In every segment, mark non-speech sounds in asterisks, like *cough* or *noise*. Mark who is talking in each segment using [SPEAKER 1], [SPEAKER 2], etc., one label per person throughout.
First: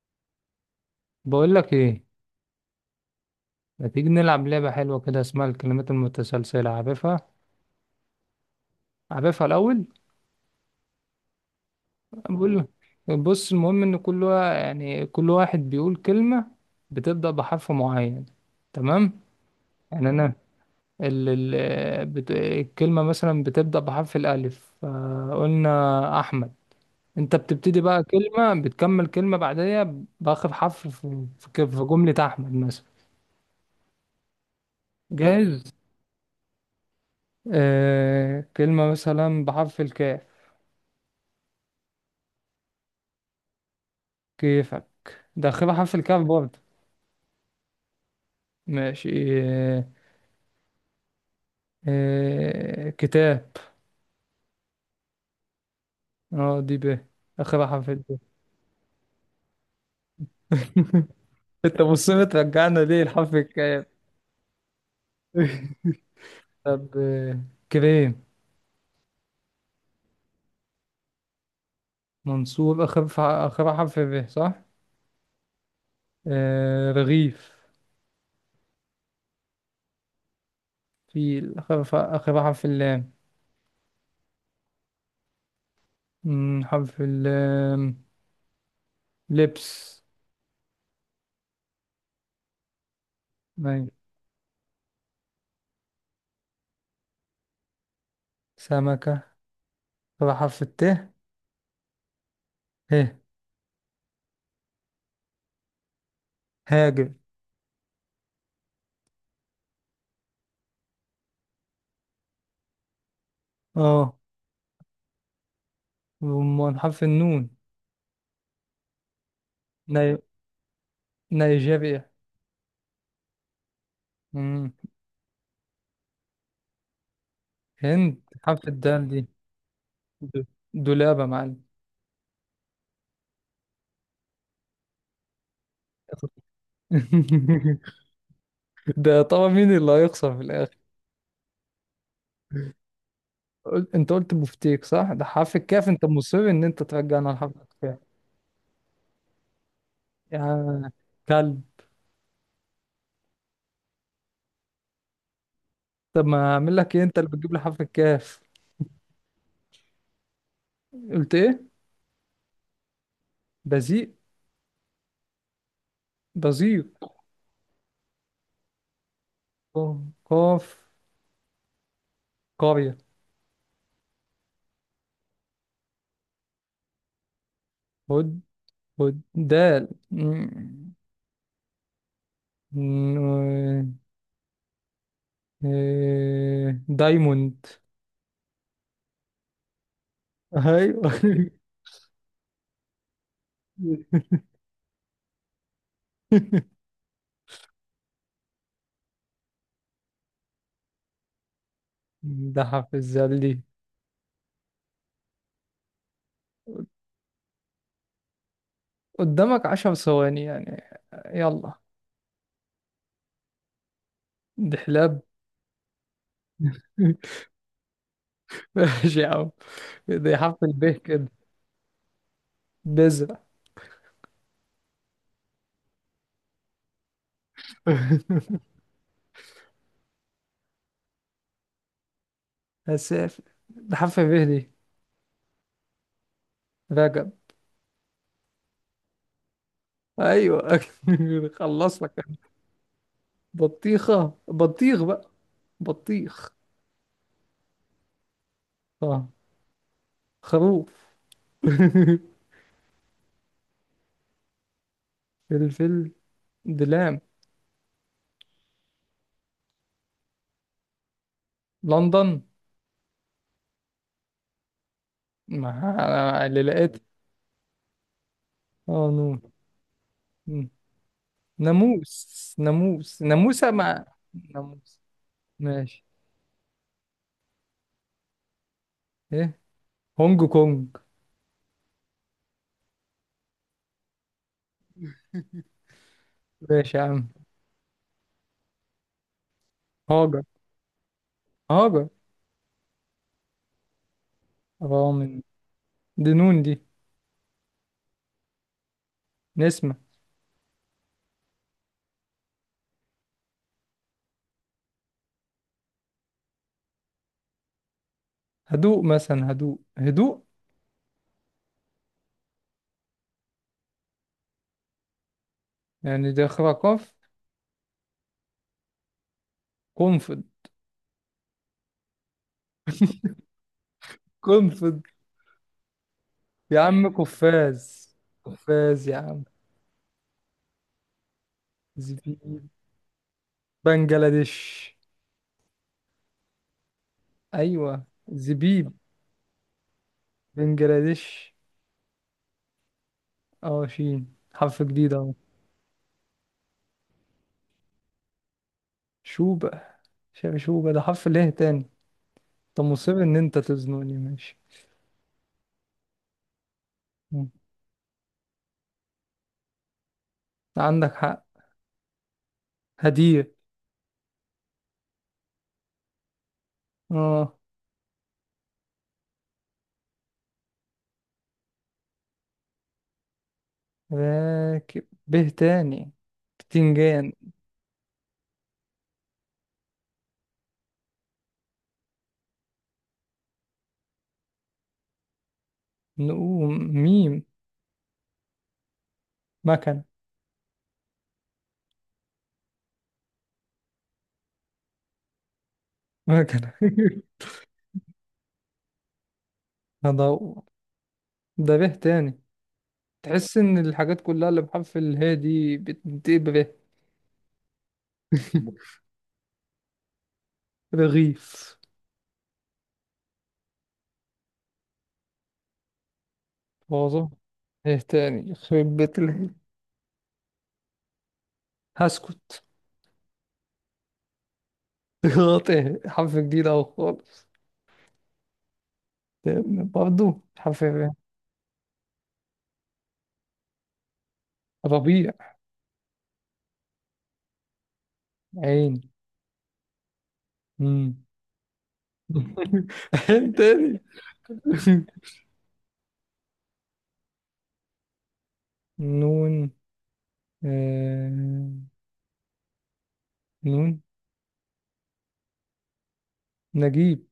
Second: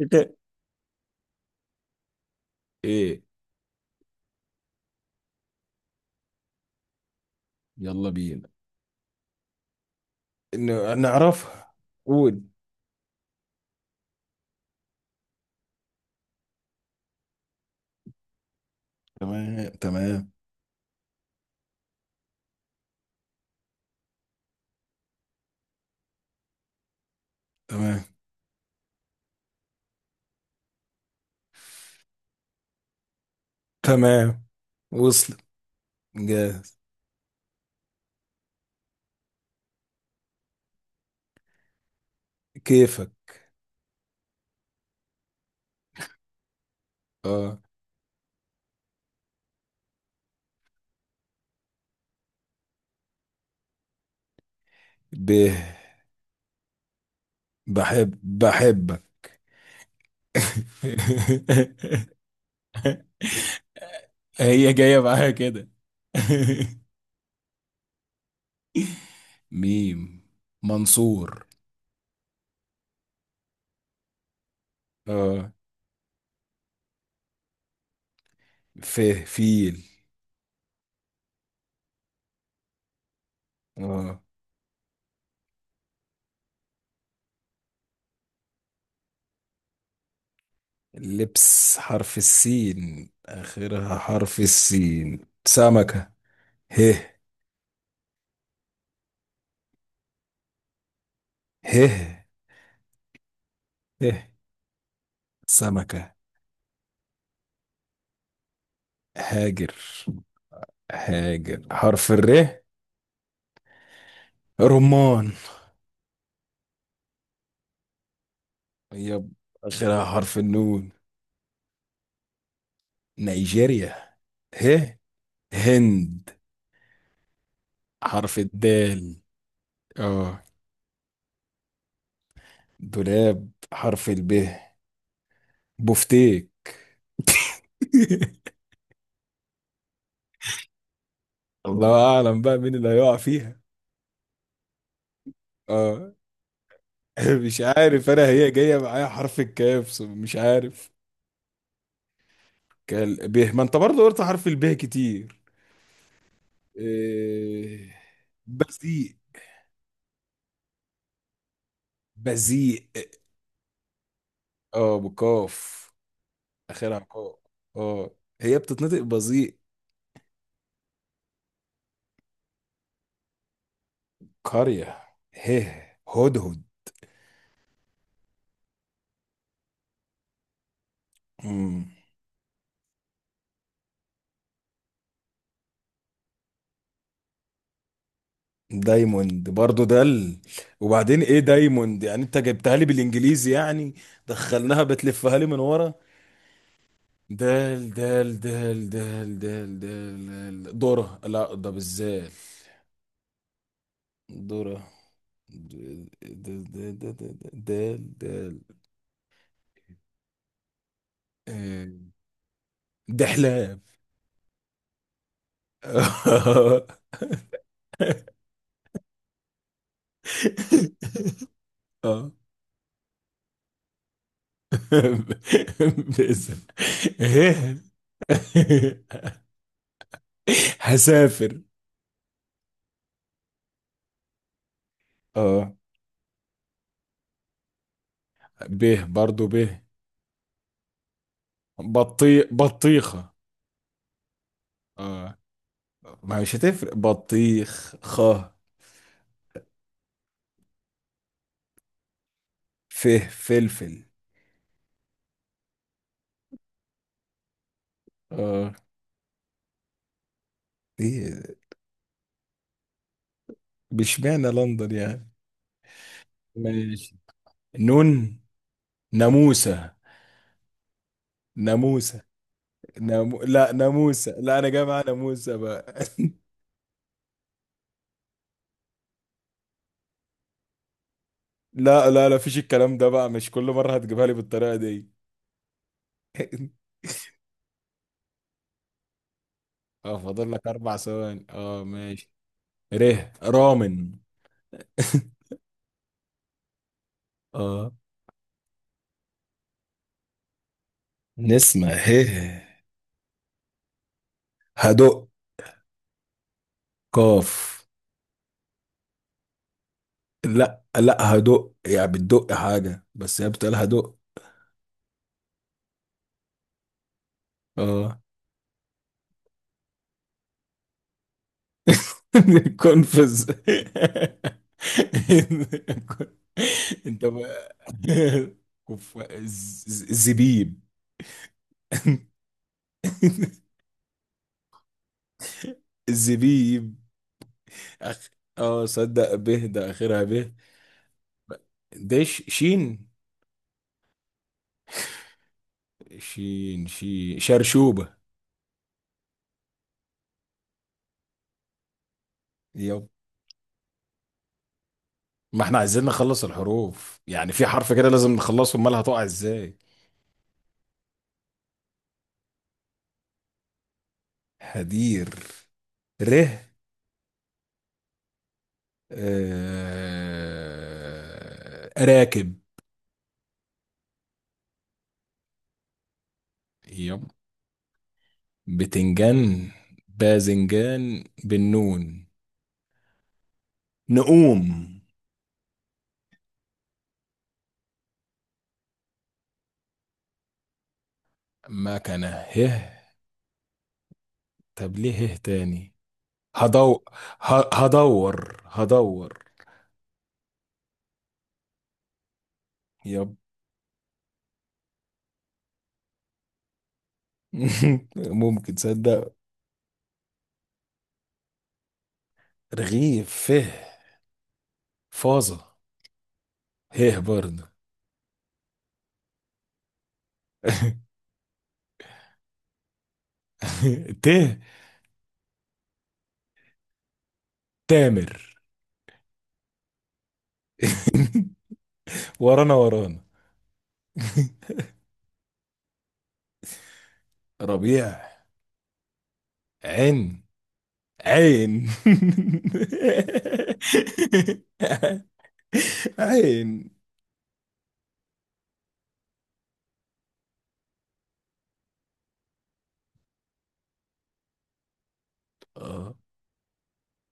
[SPEAKER 1] شتاء.
[SPEAKER 2] بقول لك ايه.
[SPEAKER 1] ايه,
[SPEAKER 2] ما تيجي نلعب لعبة حلوة كده اسمها الكلمات المتسلسلة، عارفها؟
[SPEAKER 1] يلا بينا.
[SPEAKER 2] عارفها الأول؟
[SPEAKER 1] إنه نعرفها. قول.
[SPEAKER 2] بقول لك. بص، المهم ان كل كل واحد بيقول كلمة بتبدأ بحرف معين، تمام؟
[SPEAKER 1] تمام
[SPEAKER 2] يعني
[SPEAKER 1] تمام,
[SPEAKER 2] انا ال الكلمة مثلا بتبدأ بحرف الألف، فقلنا أحمد. انت بتبتدي بقى
[SPEAKER 1] تمام
[SPEAKER 2] كلمة، بتكمل كلمة بعديها بآخر حرف في جملة أحمد مثلا.
[SPEAKER 1] تمام. وصل.
[SPEAKER 2] جاهز؟
[SPEAKER 1] جاهز.
[SPEAKER 2] آه، كلمة مثلا بحرف الكاف.
[SPEAKER 1] كيفك.
[SPEAKER 2] كيفك؟ دخلها حرف الكاف برضه.
[SPEAKER 1] اه.
[SPEAKER 2] ماشي، إيه. إيه. كتاب.
[SPEAKER 1] به.
[SPEAKER 2] اه، دي ب، اخرها حرف ال ب.
[SPEAKER 1] بحب بحبك.
[SPEAKER 2] انت مصر
[SPEAKER 1] *laughs*
[SPEAKER 2] ترجعنا ليه الحرف الكاف؟
[SPEAKER 1] هي جاية معاها كده.
[SPEAKER 2] *laughs*
[SPEAKER 1] *laughs*
[SPEAKER 2] طب آه، كريم.
[SPEAKER 1] ميم, منصور.
[SPEAKER 2] منصور، آخر آخر حرف ب، صح؟
[SPEAKER 1] اه.
[SPEAKER 2] آه، رغيف.
[SPEAKER 1] فيه فيل.
[SPEAKER 2] فيل، آخر آخر حرف اللام.
[SPEAKER 1] اه.
[SPEAKER 2] حرف اللام، لبس.
[SPEAKER 1] لبس حرف السين,
[SPEAKER 2] مي.
[SPEAKER 1] آخرها حرف السين. سمكة. ه.
[SPEAKER 2] سمكة، آخر حرف الت.
[SPEAKER 1] ه.
[SPEAKER 2] ه.
[SPEAKER 1] ه. سمكة.
[SPEAKER 2] هاجر.
[SPEAKER 1] هاجر. هاجر حرف الر.
[SPEAKER 2] اه،
[SPEAKER 1] رمان.
[SPEAKER 2] وأمال حرف النون.
[SPEAKER 1] يب, آخرها
[SPEAKER 2] ني...
[SPEAKER 1] حرف النون.
[SPEAKER 2] نيجيريا.
[SPEAKER 1] نيجيريا.
[SPEAKER 2] مم.
[SPEAKER 1] ه. هند
[SPEAKER 2] هند،
[SPEAKER 1] حرف
[SPEAKER 2] حرف الدال
[SPEAKER 1] الدال.
[SPEAKER 2] دي.
[SPEAKER 1] اه.
[SPEAKER 2] د- دولابة يا معلم.
[SPEAKER 1] دولاب حرف الب. بفتيك.
[SPEAKER 2] *laughs*
[SPEAKER 1] *laughs*
[SPEAKER 2] ده طبعا مين اللي هيخسر في الآخر.
[SPEAKER 1] الله أعلم بقى مين اللي هيقع فيها.
[SPEAKER 2] قلت، انت قلت بفتيك صح؟ ده حرف الكاف، انت
[SPEAKER 1] اه.
[SPEAKER 2] مصر ان انت ترجعنا
[SPEAKER 1] *laughs* مش
[SPEAKER 2] لحرف الكاف.
[SPEAKER 1] عارف, انا هي جايه معايا حرف الكاف, مش
[SPEAKER 2] يا
[SPEAKER 1] عارف.
[SPEAKER 2] كلب.
[SPEAKER 1] كال به, ما انت برضه قلت حرف البه كتير.
[SPEAKER 2] طب ما اعمل لك ايه، انت اللي بتجيب لي حرف
[SPEAKER 1] إيه...
[SPEAKER 2] الكاف.
[SPEAKER 1] بذيء.
[SPEAKER 2] قلت ايه؟
[SPEAKER 1] بذيء.
[SPEAKER 2] بزيق.
[SPEAKER 1] اه بكاف. اخرها
[SPEAKER 2] بزيق.
[SPEAKER 1] قاف. اه هي بتتنطق بذيء.
[SPEAKER 2] قاف. قرية.
[SPEAKER 1] قريه. هه. هدهد.
[SPEAKER 2] هد. هد. دال، مم.
[SPEAKER 1] مم.
[SPEAKER 2] ن- إيه، دايموند.
[SPEAKER 1] دايموند برضه دل. وبعدين ايه
[SPEAKER 2] ايوه.
[SPEAKER 1] دايموند يعني, انت جبتها لي بالانجليزي يعني, دخلناها بتلفها لي من ورا.
[SPEAKER 2] *laughs*
[SPEAKER 1] دال دال دال دال دال دال. دال ذرة, لا ده بالذال.
[SPEAKER 2] ده في الزلي.
[SPEAKER 1] ذرة. د- د- د- د- د- دال دال.
[SPEAKER 2] قدامك عشر ثواني يعني، يلا.
[SPEAKER 1] آه، دحلاب.
[SPEAKER 2] دحلاب. *laughs*
[SPEAKER 1] *laughs*
[SPEAKER 2] ماشي يا عم. ده حرف الب كده.
[SPEAKER 1] اه.
[SPEAKER 2] بذرة.
[SPEAKER 1] باسم. هيل.
[SPEAKER 2] *laughs*
[SPEAKER 1] *laughs* هسافر.
[SPEAKER 2] هسافر. ده حرف ب دي.
[SPEAKER 1] اه
[SPEAKER 2] رجب.
[SPEAKER 1] به برضو به.
[SPEAKER 2] ايوه. *laughs* خلص لك أنا.
[SPEAKER 1] بطي بطيخة.
[SPEAKER 2] بطيخة، بطيخ بقى.
[SPEAKER 1] اه. ما
[SPEAKER 2] بطيخ.
[SPEAKER 1] مش هتفرق. بطيخ خ.
[SPEAKER 2] اه، خروف. *laughs*
[SPEAKER 1] فه. فلفل.
[SPEAKER 2] فلفل. دلام.
[SPEAKER 1] اه. ايه,
[SPEAKER 2] لندن.
[SPEAKER 1] بشمعنى لندن يعني.
[SPEAKER 2] ما أنا اللي لقيت.
[SPEAKER 1] ماشي. نون.
[SPEAKER 2] اه، نور.
[SPEAKER 1] ناموسة.
[SPEAKER 2] مم.
[SPEAKER 1] ناموسة.
[SPEAKER 2] ناموس ناموسة
[SPEAKER 1] لا
[SPEAKER 2] مع.
[SPEAKER 1] ناموسة, لا انا جاي
[SPEAKER 2] ناموس.
[SPEAKER 1] مع ناموسة بقى.
[SPEAKER 2] ماشي. ايه. هونج كونج.
[SPEAKER 1] *laughs* لا لا لا, فيش الكلام ده بقى, مش كل مرة هتجيبها لي بالطريقة دي. *laughs*
[SPEAKER 2] ماشي يا عم.
[SPEAKER 1] اه
[SPEAKER 2] هاجر.
[SPEAKER 1] فاضل لك اربع ثواني. اه
[SPEAKER 2] هاجر.
[SPEAKER 1] ماشي. ره, رامن.
[SPEAKER 2] اه، من.
[SPEAKER 1] *laughs*
[SPEAKER 2] دي نون دي.
[SPEAKER 1] اه.
[SPEAKER 2] نسمة.
[SPEAKER 1] نسمة. هه. هدق. قاف.
[SPEAKER 2] هدوء مثلا، هدوء.
[SPEAKER 1] لا لا, هدق يعني بتدق حاجة, بس هي بتقول هدق.
[SPEAKER 2] يعني ده خرا قاف.
[SPEAKER 1] اه.
[SPEAKER 2] قنفذ.
[SPEAKER 1] *laughs* كونفز.
[SPEAKER 2] قنفذ يا عم،
[SPEAKER 1] انت بقى.
[SPEAKER 2] قفاز. قفاز يا عم.
[SPEAKER 1] زبيب. *laughs*
[SPEAKER 2] زبيب. بنجلاديش.
[SPEAKER 1] زبيب.
[SPEAKER 2] ايوه
[SPEAKER 1] أخ... اه
[SPEAKER 2] زبيب.
[SPEAKER 1] صدق به, ده اخرها به.
[SPEAKER 2] بنجلاديش.
[SPEAKER 1] ده شين.
[SPEAKER 2] اه، شين حرف جديد اهو.
[SPEAKER 1] شين شي شرشوبة.
[SPEAKER 2] شوبة. شوبة، ده حرف ليه تاني؟ انت
[SPEAKER 1] يب.
[SPEAKER 2] مصر ان انت تزنقني، ماشي.
[SPEAKER 1] ما احنا عايزين نخلص الحروف
[SPEAKER 2] مم.
[SPEAKER 1] يعني, في حرف كده لازم نخلصه, امال هتقع ازاي.
[SPEAKER 2] عندك حق. هدير.
[SPEAKER 1] هدير. ره.
[SPEAKER 2] اه.
[SPEAKER 1] راكب.
[SPEAKER 2] راكب، به تاني.
[SPEAKER 1] يب.
[SPEAKER 2] بتنجان.
[SPEAKER 1] بتنجان. باذنجان بالنون. نقوم.
[SPEAKER 2] نقوم. ميم. مكنة.
[SPEAKER 1] مكنة. هه. طب ليه هه تاني.
[SPEAKER 2] مكنة
[SPEAKER 1] هدو.
[SPEAKER 2] *laughs*
[SPEAKER 1] هدور هدور.
[SPEAKER 2] هدور. ده به تاني.
[SPEAKER 1] يب.
[SPEAKER 2] تحس ان الحاجات كلها اللي بحرف اله دي بتنتهي به.
[SPEAKER 1] *laughs* ممكن
[SPEAKER 2] *laughs*
[SPEAKER 1] تصدق.
[SPEAKER 2] رغيف.
[SPEAKER 1] رغيف. فه. فاظة. هه
[SPEAKER 2] واظن.
[SPEAKER 1] برضه.
[SPEAKER 2] ايه تاني يخرب بيت هسكت.
[SPEAKER 1] *laughs* ته.
[SPEAKER 2] *laughs* غلطة، حرف جديد اهو خالص.
[SPEAKER 1] تامر.
[SPEAKER 2] برضه حرف
[SPEAKER 1] *laughs* ورانا ورانا.
[SPEAKER 2] ربيع.
[SPEAKER 1] ربيع.
[SPEAKER 2] عين.
[SPEAKER 1] عين.
[SPEAKER 2] مم.
[SPEAKER 1] عين.
[SPEAKER 2] *laughs* عين تاني. *laughs*
[SPEAKER 1] *laughs* عين.
[SPEAKER 2] نون. آه... نون.
[SPEAKER 1] اه.
[SPEAKER 2] نجيب.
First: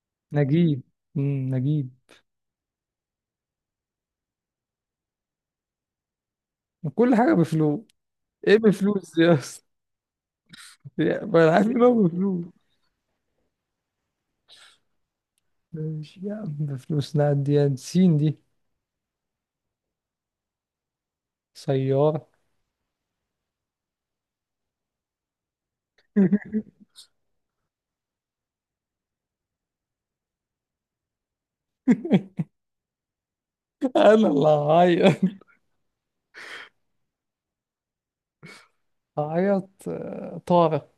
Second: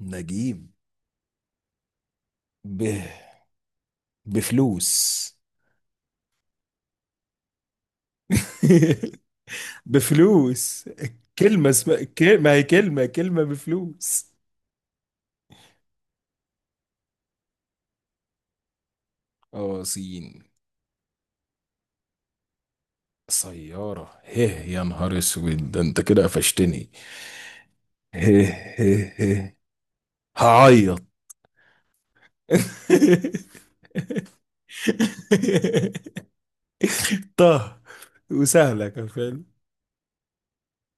[SPEAKER 1] نجيب.
[SPEAKER 2] نجيب. مم. نجيب.
[SPEAKER 1] ب... بفلوس.
[SPEAKER 2] كل حاجة بفلوس. ايه بفلوس
[SPEAKER 1] *laughs*
[SPEAKER 2] دي اصلا؟
[SPEAKER 1] بفلوس,
[SPEAKER 2] ما انا عارف
[SPEAKER 1] كلمة
[SPEAKER 2] إن هو
[SPEAKER 1] اسمها
[SPEAKER 2] بفلوس.
[SPEAKER 1] ما هي كلمة, كلمة بفلوس.
[SPEAKER 2] ماشي يا عم بفلوس، نعدي سين دي.
[SPEAKER 1] اه سين.
[SPEAKER 2] سيارة.
[SPEAKER 1] سيارة. هيه يا نهار اسود, ده انت كده قفشتني.
[SPEAKER 2] *laughs*
[SPEAKER 1] هيه. هيه هيه. هعيط.
[SPEAKER 2] انا اللي هعيط.
[SPEAKER 1] *laughs* طه. وسهلة كان فاهم.
[SPEAKER 2] هعيط آه، طارق.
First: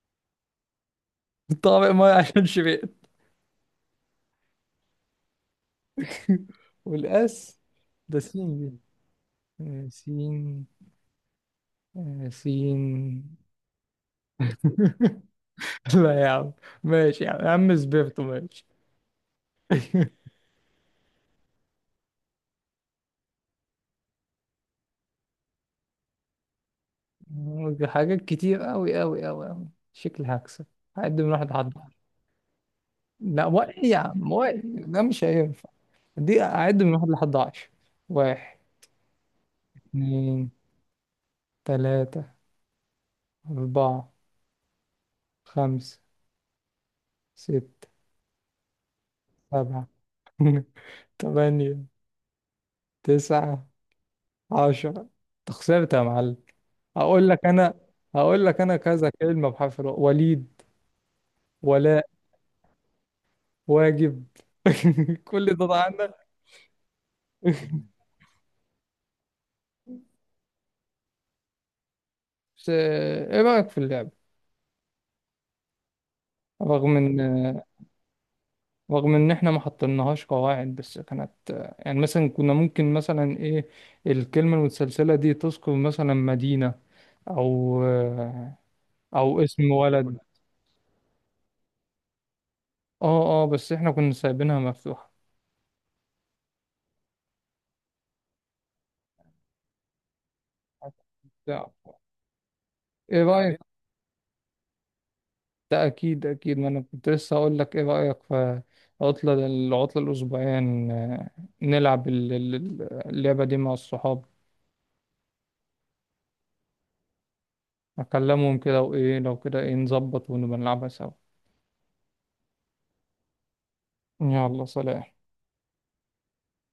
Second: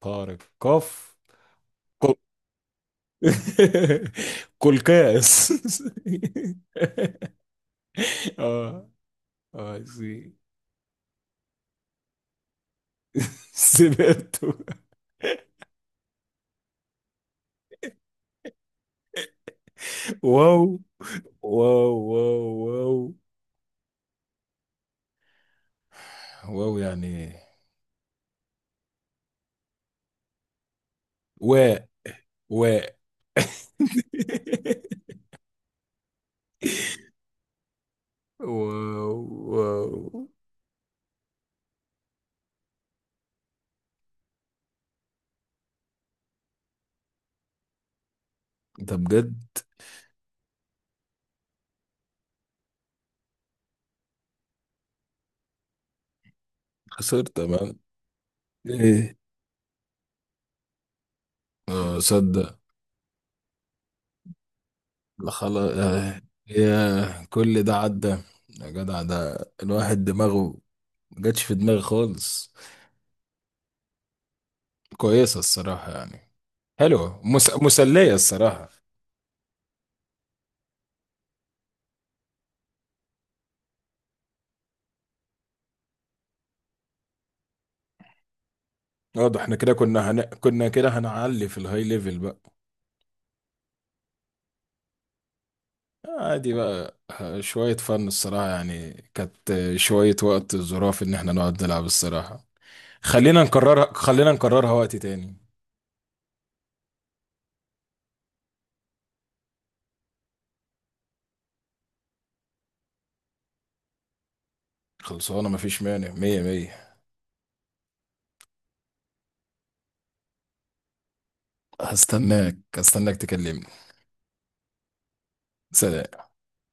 [SPEAKER 1] طارق قف.
[SPEAKER 2] طارق ما
[SPEAKER 1] كل.
[SPEAKER 2] عشان شبعت.
[SPEAKER 1] *laughs* كل كاس.
[SPEAKER 2] *laughs* والاس. ده
[SPEAKER 1] *laughs*
[SPEAKER 2] سين دي.
[SPEAKER 1] اه. Ah,
[SPEAKER 2] آه،
[SPEAKER 1] sí.
[SPEAKER 2] سين. آه، سين.
[SPEAKER 1] *laughs* Cierto.
[SPEAKER 2] *laughs* لا يا عم. ماشي يا عم، يا عم سبيرتو، ماشي. *laughs*
[SPEAKER 1] Wow, wow, wow, wow. Wow, *laughs* يعني.
[SPEAKER 2] حاجات كتير أوي أوي أوي أوي، شكلي هكسب. هعد من واحد لحد
[SPEAKER 1] واء.
[SPEAKER 2] عشرة.
[SPEAKER 1] واء.
[SPEAKER 2] لا واحد يا عم، واحد ده
[SPEAKER 1] *laughs*
[SPEAKER 2] مش هينفع. دي أعد من واحد لحد عشرة. واحد.
[SPEAKER 1] واو. واو.
[SPEAKER 2] اتنين. تلاتة. أربعة. خمسة. ستة.
[SPEAKER 1] ده بجد.
[SPEAKER 2] سبعة. *laughs* تمانية. تسعة. عشرة. أنت خسرت يا معلم.
[SPEAKER 1] خسرت
[SPEAKER 2] هقول لك أنا.
[SPEAKER 1] تمام.
[SPEAKER 2] هقول لك أنا كذا
[SPEAKER 1] ايه.
[SPEAKER 2] كلمة بحرف الواو. وليد.
[SPEAKER 1] اه
[SPEAKER 2] ولاء.
[SPEAKER 1] صدق.
[SPEAKER 2] واجب. *laughs*
[SPEAKER 1] لا
[SPEAKER 2] كل ده
[SPEAKER 1] خلاص
[SPEAKER 2] عنك.
[SPEAKER 1] آه. يا كل ده عدى. يا جدع, ده الواحد دماغه ما جاتش في دماغي خالص.
[SPEAKER 2] بس إيه رأيك في اللعبة؟
[SPEAKER 1] كويسة الصراحة يعني.
[SPEAKER 2] رغم ان.
[SPEAKER 1] حلوة, مسلية الصراحة.
[SPEAKER 2] رغم ان احنا ما حطيناهاش قواعد، بس كانت يعني مثلا، كنا ممكن مثلا ايه الكلمة المتسلسلة دي تذكر مثلا مدينة او
[SPEAKER 1] اه ده احنا
[SPEAKER 2] اسم
[SPEAKER 1] كده
[SPEAKER 2] ولد.
[SPEAKER 1] كنا كده هنعلي في الهاي ليفل بقى.
[SPEAKER 2] اه اه، بس احنا كنا سايبينها مفتوحة.
[SPEAKER 1] عادي بقى, شوية فن الصراحة يعني, كانت شوية وقت ظراف ان احنا نقعد
[SPEAKER 2] ايه
[SPEAKER 1] نلعب الصراحة. خلينا
[SPEAKER 2] رأيك؟
[SPEAKER 1] نكررها, خلينا نكررها وقت تاني.
[SPEAKER 2] ده اكيد، ما انا كنت لسه اقول لك ايه رأيك في عطلة، العطلة الاسبوعية نلعب اللعبة دي مع الصحاب.
[SPEAKER 1] خلصانة, مفيش مانع, مية مية.
[SPEAKER 2] اكلمهم كده، وايه لو كده، ايه نظبط ونبقى نلعبها سوا؟
[SPEAKER 1] هستناك, هستناك تكلمني.
[SPEAKER 2] يلا سلام.
[SPEAKER 1] سلام.